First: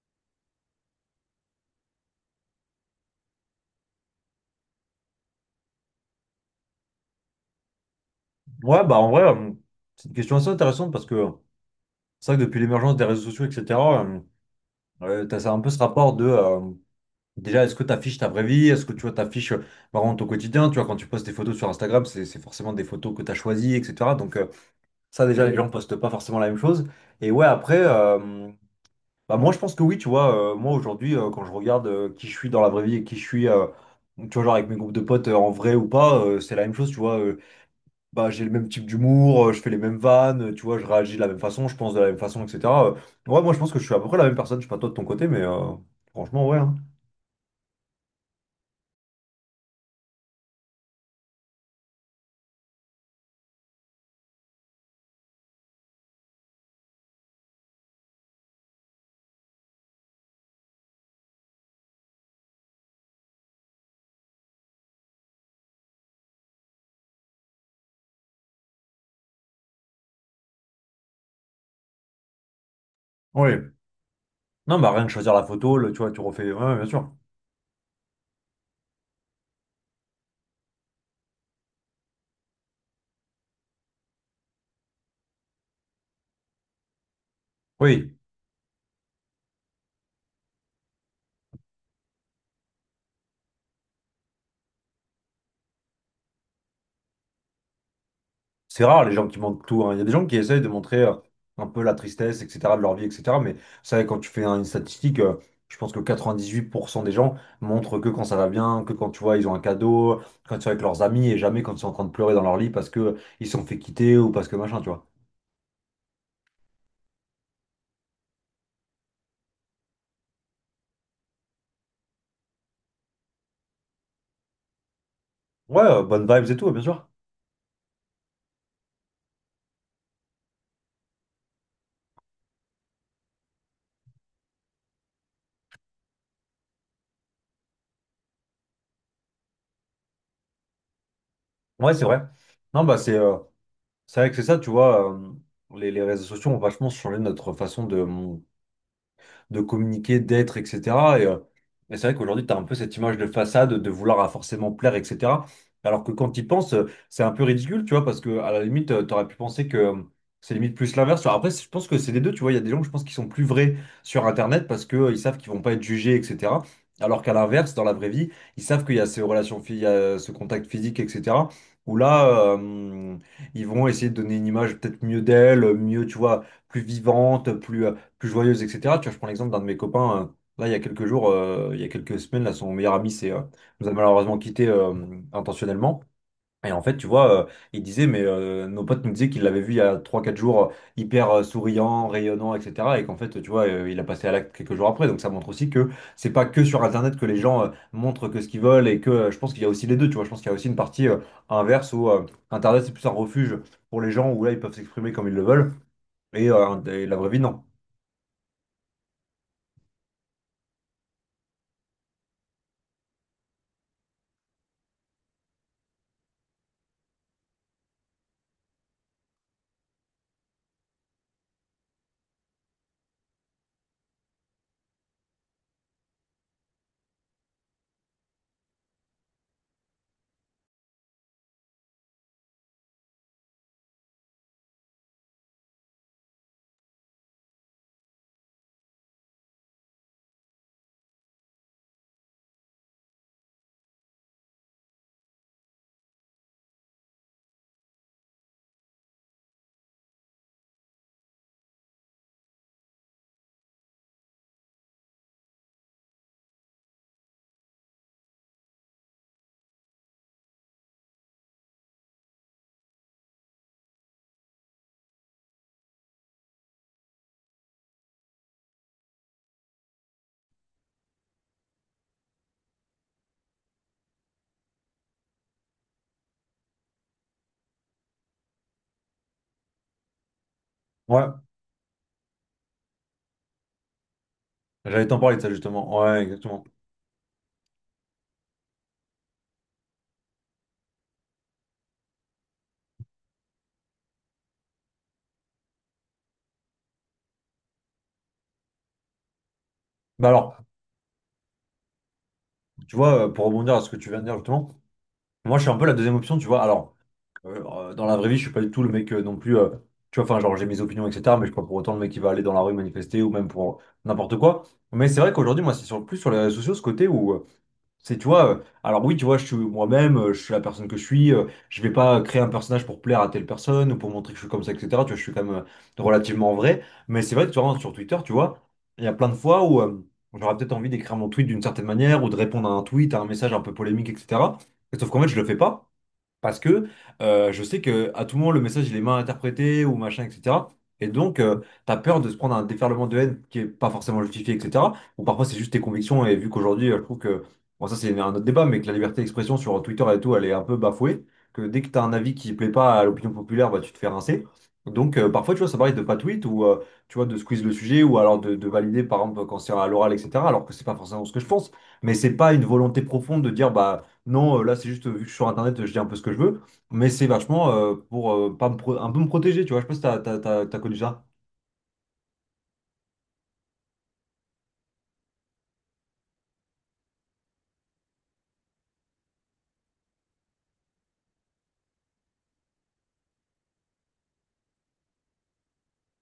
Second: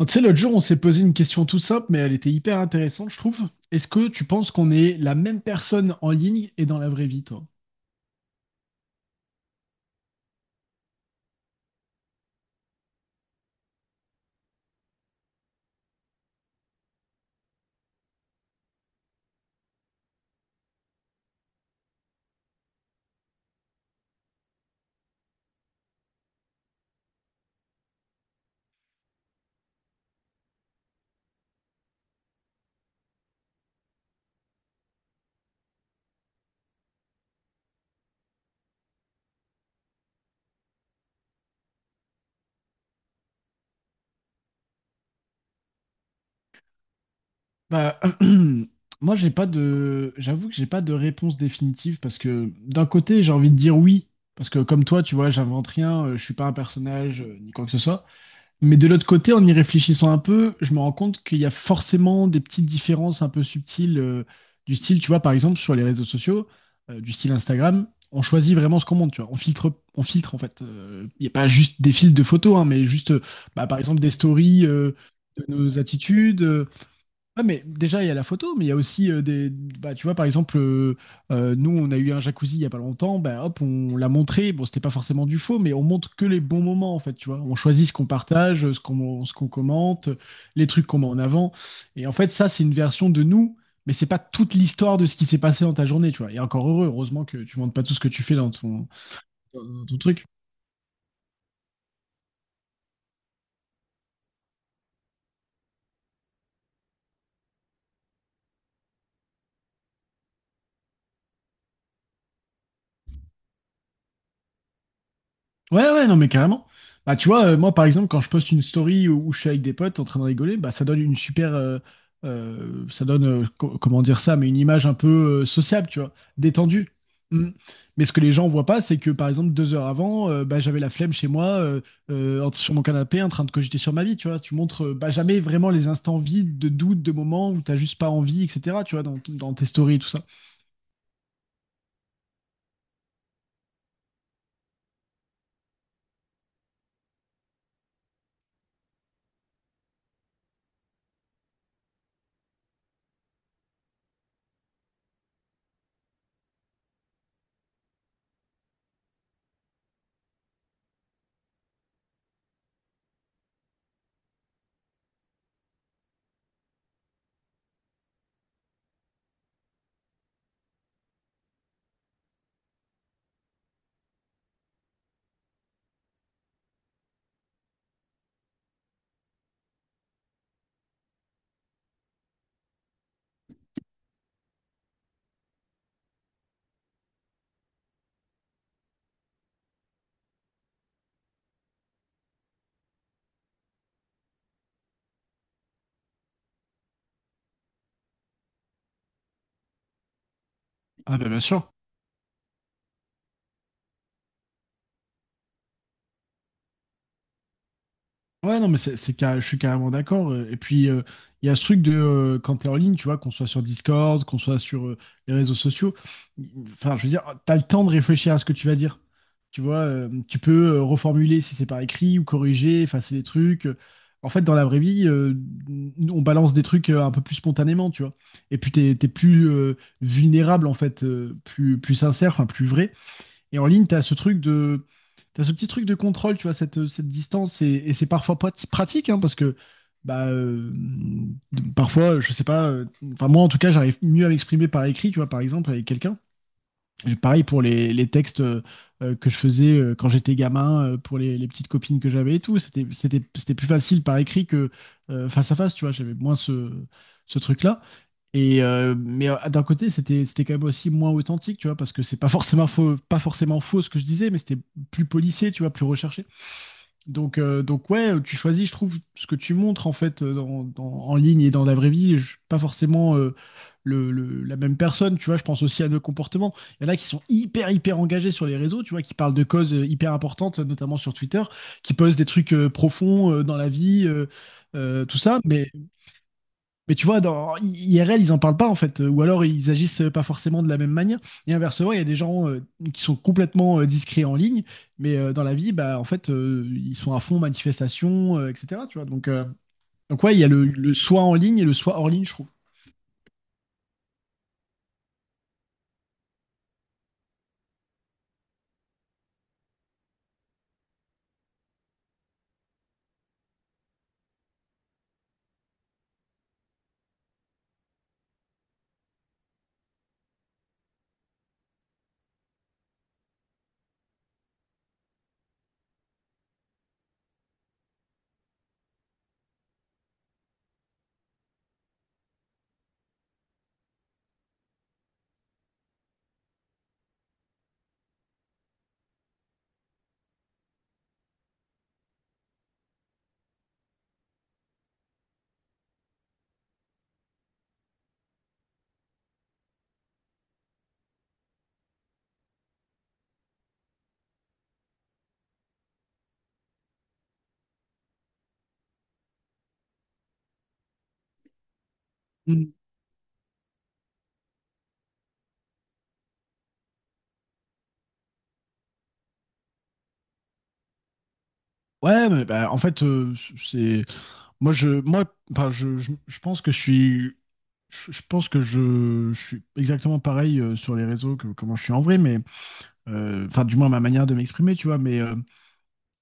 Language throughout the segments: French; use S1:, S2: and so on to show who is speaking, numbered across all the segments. S1: Tu sais, l'autre jour, on s'est posé une question tout simple, mais elle était hyper intéressante, je trouve. Est-ce que tu penses qu'on est la même personne en ligne et dans la vraie vie, toi?
S2: Ouais, bah en vrai, c'est une question assez intéressante parce que c'est vrai que depuis l'émergence des réseaux sociaux, etc., euh, ouais, t'as ça, un peu ce rapport de déjà, est-ce que tu affiches ta vraie vie? Est-ce que tu vois, t'affiches vraiment ton quotidien? Tu vois, quand tu postes des photos sur Instagram, c'est forcément des photos que tu as choisies, etc. Donc, ça, déjà, les gens postent pas forcément la même chose. Et ouais, après, bah, moi, je pense que oui, tu vois, moi aujourd'hui, quand je regarde qui je suis dans la vraie vie et qui je suis, tu vois, genre avec mes groupes de potes en vrai ou pas, c'est la même chose, tu vois. Bah, j'ai le même type d'humour, je fais les mêmes vannes, tu vois, je réagis de la même façon, je pense de la même façon, etc. Euh, ouais, moi je pense que je suis à peu près la même personne, je sais pas toi de ton côté, mais franchement, ouais, hein.
S1: Bah, moi, j'avoue que j'ai pas de réponse définitive parce que d'un côté, j'ai envie de dire oui, parce que comme toi, tu vois, j'invente rien, je suis pas un personnage, ni quoi que ce soit. Mais de l'autre côté, en y réfléchissant un peu, je me rends compte qu'il y a forcément des petites différences un peu subtiles du style, tu vois, par exemple, sur les réseaux sociaux, du style Instagram, on choisit vraiment ce qu'on monte, tu vois. On filtre en fait. Il n'y a pas juste des filtres de photos, hein, mais juste, bah,
S2: Ouais.
S1: par exemple, des stories
S2: Non, bah rien que choisir la
S1: de
S2: photo,
S1: nos
S2: tu vois, tu
S1: attitudes.
S2: refais. Ouais, bien sûr.
S1: Ouais, mais déjà, il y a la photo, mais il y a aussi des. Bah, tu vois, par exemple, nous, on a eu un jacuzzi il y a pas longtemps, bah, hop, on l'a montré. Bon, c'était pas forcément du faux, mais on montre que les bons moments, en fait, tu vois. On choisit ce qu'on
S2: Oui.
S1: partage, ce qu'on commente, les trucs qu'on met en avant. Et en fait, ça, c'est une version de nous, mais c'est pas toute l'histoire de ce qui s'est passé dans ta journée, tu vois. Et encore heureux, heureusement que tu montres pas tout ce que tu fais dans
S2: C'est
S1: ton,
S2: rare les gens qui montrent tout,
S1: dans
S2: hein.
S1: ton
S2: Il y a des gens
S1: truc.
S2: qui essayent de montrer un peu la tristesse, etc., de leur vie, etc. Mais ça, quand tu fais hein, une statistique, je pense que 98% des gens montrent que quand ça va bien, que quand tu vois, ils ont un cadeau, quand ils sont avec leurs amis et jamais quand ils sont en train de pleurer dans leur lit parce que ils se sont fait quitter ou parce que machin, tu vois.
S1: Ouais, ouais, non, mais carrément. Bah, tu vois, moi, par exemple, quand je poste une story où je suis avec des potes en train de rigoler, bah, ça donne une super. Ça donne, comment dire ça, mais une image un peu
S2: Ouais,
S1: sociable, tu vois,
S2: bonnes vibes et tout, ouais, bien
S1: détendue.
S2: sûr.
S1: Mm. Mais ce que les gens voient pas, c'est que, par exemple, 2 heures avant, bah, j'avais la flemme chez moi, sur mon canapé, en train de cogiter sur ma vie, tu vois. Tu montres bah, jamais vraiment les instants vides de doute, de moments où t'as juste pas envie, etc., tu vois, dans tes stories et tout ça.
S2: Ouais, c'est vrai. Non, bah c'est vrai que c'est ça, tu vois, les réseaux sociaux ont vachement changé notre façon de communiquer, d'être, etc. Et, euh, et c'est vrai qu'aujourd'hui, tu as un peu cette image de façade, de vouloir à forcément plaire, etc. Alors que quand tu y penses, c'est un peu ridicule, tu vois, parce que à la limite, tu aurais pu penser que c'est limite plus l'inverse. Alors après, je pense que c'est des deux, tu vois, il y a des gens, je pense, qui sont plus vrais sur Internet parce qu'ils savent qu'ils vont pas être jugés, etc. Alors qu'à l'inverse, dans la vraie vie, ils savent qu'il y a ces relations, il y a ce contact physique, etc. Où là, ils vont essayer de donner une image peut-être mieux d'elle, mieux, tu vois, plus vivante, plus joyeuse, etc. Tu vois, je prends l'exemple d'un de mes copains, là, il y a quelques jours, il y a quelques semaines, là, son meilleur ami c'est nous a malheureusement quittés intentionnellement. Et en fait, tu vois, il disait, mais nos potes nous disaient qu'il l'avait vu il y a trois quatre jours, hyper souriant, rayonnant, etc. Et qu'en fait, tu vois, il a passé à l'acte quelques jours après. Donc ça montre aussi que c'est pas que sur Internet que les gens montrent que ce qu'ils veulent et que je pense qu'il y a aussi les deux, tu vois. Je pense qu'il y a aussi une partie
S1: Ah, bah, bien sûr.
S2: inverse où Internet, c'est plus un refuge pour les gens où là, ils peuvent s'exprimer comme ils le veulent. Et la vraie vie, non.
S1: Ouais, non, mais je suis carrément d'accord. Et puis, il y a ce truc de quand t'es en ligne, tu vois, qu'on soit sur Discord, qu'on soit sur les réseaux sociaux, enfin, je veux dire, t'as le temps de réfléchir à ce que tu vas dire. Tu vois, tu peux reformuler si c'est par écrit ou corriger, effacer des trucs. En fait, dans la vraie vie, on balance des trucs un peu plus spontanément, tu vois. Et puis, t'es plus vulnérable, en fait, plus sincère, enfin, plus vrai. Et en ligne, tu as ce truc de, t'as ce petit truc de contrôle, tu vois, cette distance, et c'est parfois pas pratique, hein, parce que bah, parfois, je sais pas, enfin moi en tout cas, j'arrive mieux à m'exprimer par écrit, tu vois, par exemple, avec quelqu'un. Et pareil pour les textes que je faisais quand j'étais gamin, pour les petites copines que j'avais et tout, c'était plus facile par écrit que face à face, tu vois, j'avais moins ce truc-là. Et mais d'un côté, c'était quand même aussi moins authentique, tu vois, parce que c'est pas forcément faux, pas forcément faux ce que je disais, mais c'était plus policier, tu vois, plus recherché. Donc ouais, tu choisis, je trouve, ce que tu montres en fait en ligne et dans la vraie vie, pas forcément la même personne, tu vois. Je pense aussi à nos comportements. Il y en a qui sont hyper hyper engagés sur les réseaux, tu vois, qui parlent de causes hyper importantes, notamment sur
S2: Ouais.
S1: Twitter, qui posent des trucs profonds dans la vie,
S2: J'allais t'en
S1: tout
S2: parler
S1: ça,
S2: de ça
S1: mais
S2: justement. Ouais, exactement.
S1: mais tu vois, dans IRL, ils en parlent pas en fait, ou alors ils agissent pas forcément de la même manière. Et inversement, il y a des gens qui sont complètement discrets en ligne, mais dans la vie, bah en fait, ils sont à fond manifestation, etc. Tu vois, donc
S2: Bah
S1: ouais, il y a
S2: alors,
S1: le soi en ligne et le soi hors ligne, je trouve.
S2: tu vois, pour rebondir à ce que tu viens de dire justement, moi je suis un peu la deuxième option, tu vois. Alors, dans la vraie vie, je suis pas du tout le mec non plus. Tu vois, enfin, genre j'ai mes opinions, etc. Mais je suis pas pour autant le mec qui va aller dans la rue manifester ou même pour n'importe quoi. Mais c'est vrai qu'aujourd'hui, moi, c'est sur, plus sur les réseaux sociaux ce côté où c'est, tu vois, alors oui, tu vois, je suis moi-même, je suis la personne que je suis, je vais pas créer un personnage pour plaire à telle personne ou pour montrer que je suis comme ça, etc. Tu vois, je suis quand même relativement vrai, mais c'est vrai que tu vois, sur Twitter, tu vois, il y a plein de fois où j'aurais peut-être envie d'écrire mon tweet d'une certaine manière ou de répondre à un tweet, à un message un peu polémique, etc. Sauf qu'en fait, je le fais pas. Parce que je sais que à tout moment, le message, il est mal interprété ou machin, etc. Et donc, t'as peur de se prendre un déferlement de haine qui est pas forcément justifié, etc. Ou parfois, c'est juste tes convictions. Et vu qu'aujourd'hui, je trouve que, bon, ça, c'est un autre débat, mais que la liberté d'expression sur Twitter et tout, elle est un peu bafouée. Que dès que t'as un avis qui plaît pas à l'opinion populaire, bah, tu te fais rincer. Donc, parfois, tu vois, ça m'arrive de pas tweet ou, tu vois, de squeeze le sujet ou alors de valider, par exemple, quand c'est à l'oral, etc. Alors que c'est pas forcément ce que je pense. Mais c'est pas une
S1: Mm.
S2: volonté profonde de dire, bah, non, là, c'est juste, vu que je suis sur Internet, je dis un peu ce que je veux. Mais c'est vachement pour pas me pro- un peu me protéger, tu vois. Je sais pas si t'as connu ça.
S1: Ouais, mais bah, en fait, c'est moi je moi enfin, je pense que je suis je pense que je suis exactement pareil sur les réseaux que comment je suis en vrai, mais enfin du moins ma manière de m'exprimer, tu vois, mais euh,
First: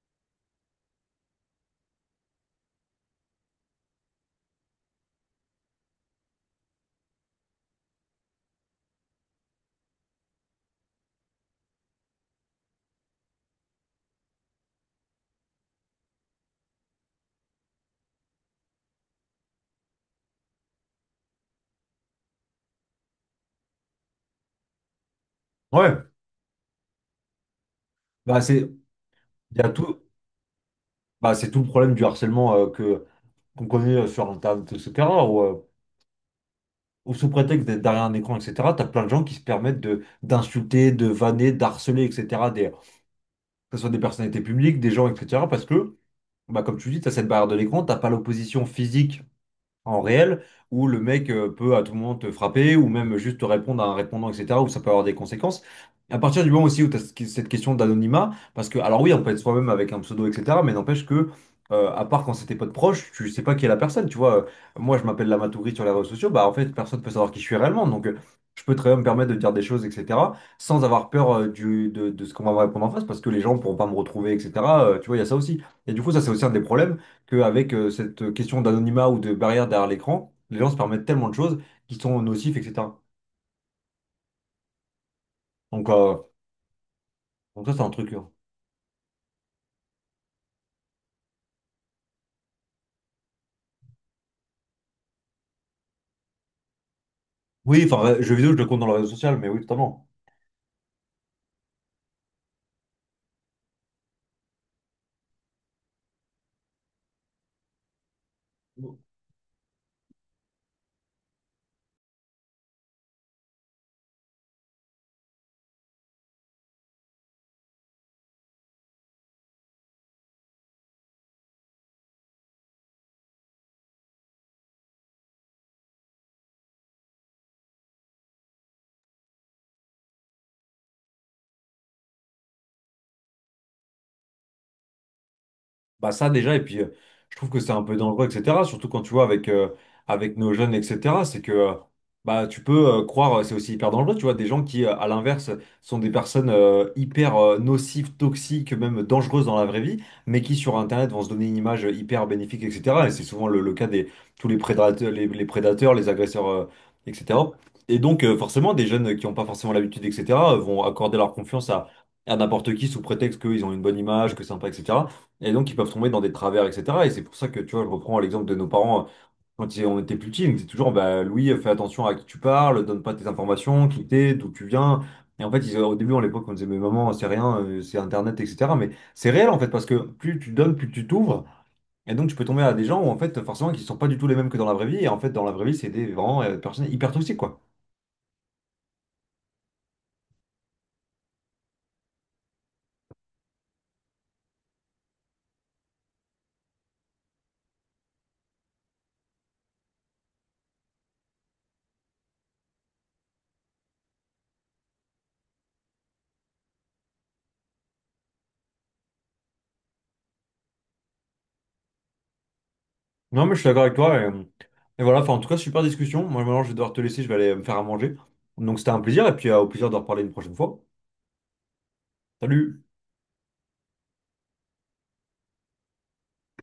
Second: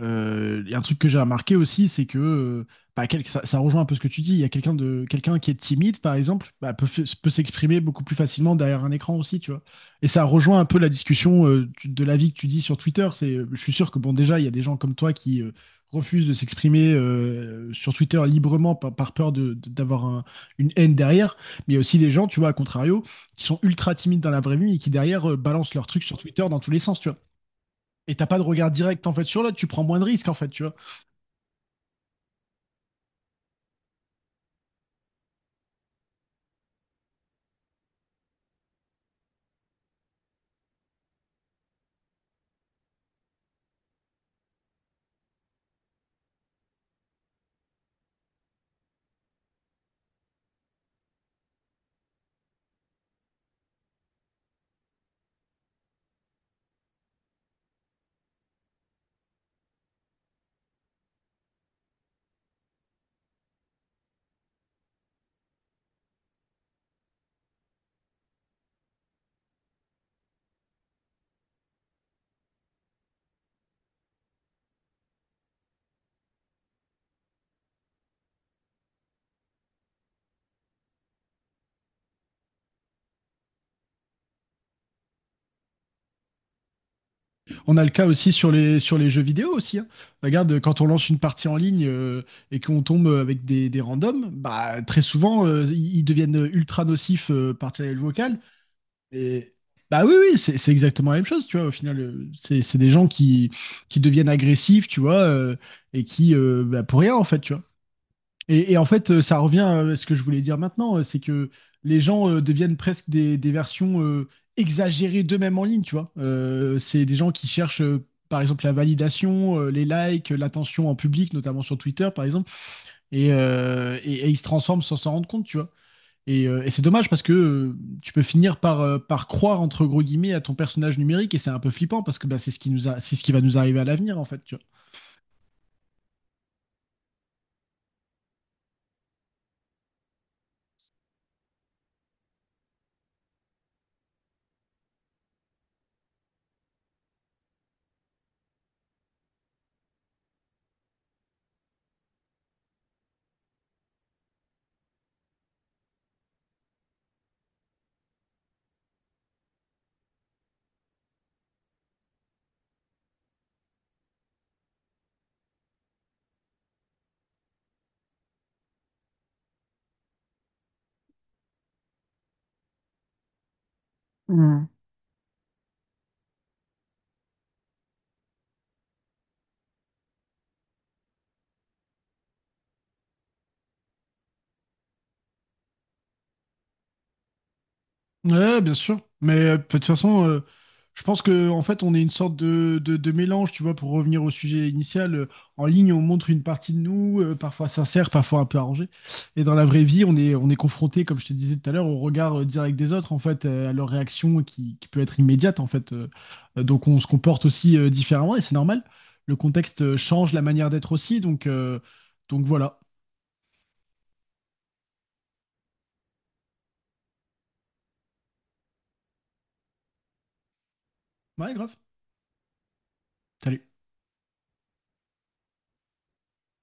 S1: Euh, et un truc que j'ai remarqué aussi, c'est que bah, ça, ça rejoint un peu ce que tu dis. Il y a quelqu'un qui est timide, par exemple, bah, peut s'exprimer beaucoup plus facilement derrière un écran aussi, tu vois. Et ça rejoint un peu la discussion de l'avis que tu dis sur Twitter. Je suis sûr que bon, déjà, il y a des gens comme toi qui refusent de s'exprimer sur Twitter librement par peur d'avoir une haine derrière. Mais il y a aussi des gens, tu vois, à contrario, qui sont ultra timides dans la vraie vie et qui derrière balancent leurs trucs
S2: Ouais,
S1: sur Twitter dans tous les sens, tu vois. Et t'as pas
S2: bah
S1: de
S2: c'est
S1: regard direct en fait sur
S2: il
S1: l'autre,
S2: y
S1: tu
S2: a
S1: prends moins
S2: tout,
S1: de risques en fait, tu vois.
S2: bah, c'est tout le problème du harcèlement que qu'on connaît sur Internet, etc. Où, où sous prétexte d'être derrière un écran, etc., t'as plein de gens qui se permettent de d'insulter, de vanner, d'harceler, etc. Des, que ce soit des personnalités publiques, des gens, etc. Parce que, bah, comme tu dis, t'as cette barrière de l'écran, t'as pas l'opposition physique en réel, où le mec peut à tout moment te frapper, ou même juste te répondre à un répondant, etc., où ça peut avoir des conséquences. À partir du moment aussi où tu as cette question d'anonymat, parce que, alors oui, on peut être soi-même avec un pseudo, etc., mais n'empêche que, à part quand c'était pas de proche, tu sais pas qui est la personne, tu vois. Moi, je m'appelle Lamatouri sur les réseaux sociaux, bah en fait, personne peut savoir qui je suis réellement, donc je peux très bien me permettre de dire des choses, etc., sans avoir peur de ce qu'on va me répondre en face, parce que les gens pourront pas me retrouver, etc. Tu vois, il y a ça aussi. Et du coup, ça, c'est aussi un des problèmes qu'avec cette question d'anonymat ou de barrière derrière l'écran, les gens se permettent tellement de choses qui sont nocifs, etc. Donc, donc ça,
S1: On
S2: c'est
S1: a
S2: un
S1: le cas
S2: truc.
S1: aussi sur les jeux vidéo aussi, hein. Regarde, quand on lance une partie en ligne et qu'on tombe avec des randoms, bah très souvent ils deviennent ultra nocifs par
S2: Oui,
S1: channel
S2: enfin, jeux
S1: vocal.
S2: vidéo, je le compte dans le réseau social, mais
S1: Et
S2: oui,
S1: bah
S2: totalement.
S1: oui, oui, c'est exactement la même chose, tu vois. Au final, c'est des gens qui deviennent agressifs, tu vois, et qui bah, pour rien en fait, tu vois. Et en fait, ça revient à ce que je voulais dire maintenant, c'est que les gens deviennent presque des versions exagérées d'eux-mêmes en ligne, tu vois. C'est des gens qui cherchent, par exemple, la validation, les likes, l'attention en public, notamment sur Twitter, par exemple, et ils se transforment sans s'en rendre compte, tu vois. Et c'est dommage parce que tu peux finir par croire, entre gros guillemets, à ton personnage numérique, et c'est un peu flippant parce que bah, c'est ce qui va nous arriver à l'avenir, en fait, tu vois.
S2: Bah ça déjà, et puis je trouve que c'est un peu dangereux, etc. Surtout quand tu vois avec, avec nos jeunes, etc. C'est que bah, tu peux croire, c'est aussi hyper dangereux, tu vois, des gens qui, à l'inverse, sont des personnes hyper nocives, toxiques, même dangereuses dans la vraie vie, mais qui sur Internet vont se donner une image hyper bénéfique, etc. Et c'est souvent le cas des tous les prédateurs, les agresseurs, etc. Et donc forcément, des jeunes qui n'ont pas forcément l'habitude, etc., vont accorder leur confiance à n'importe qui sous prétexte qu'ils ont une bonne image, que c'est sympa, etc. Et donc, ils peuvent tomber dans des travers, etc. Et c'est pour ça que, tu vois, je reprends l'exemple de nos parents quand on était plus petits. Donc c'est toujours, bah, Louis, fais attention à qui tu parles, donne pas tes informations, qui t'es, d'où tu viens. Et en fait, ils, au début, à l'époque, on disait, mais maman, c'est rien, c'est Internet, etc. Mais c'est réel, en fait, parce que plus tu donnes, plus tu t'ouvres. Et donc, tu peux tomber à des gens où, en fait, forcément, qui sont pas du tout les mêmes que dans la vraie vie. Et en fait, dans la vraie vie, c'est des vraiment personnes hyper toxiques, quoi.
S1: Ouais, bien sûr. Mais de toute façon, je pense que en fait, on est une sorte de mélange, tu vois, pour revenir au sujet initial. En ligne, on montre une partie de nous, parfois sincère, parfois un peu arrangée. Et dans la vraie vie, on est confronté, comme je te disais tout à l'heure, au regard direct des autres, en fait, à leur réaction qui peut être immédiate, en fait. Donc, on se comporte aussi différemment et c'est normal. Le contexte change la manière d'être aussi. Donc voilà.
S2: Non, mais je suis d'accord avec toi. Et voilà, enfin, en tout cas, super discussion. Moi, maintenant, je vais devoir te laisser, je vais aller me faire à manger. Donc, c'était un plaisir. Et puis, au plaisir de reparler une prochaine fois.
S1: Ouais, grave.
S2: Salut!
S1: Salut.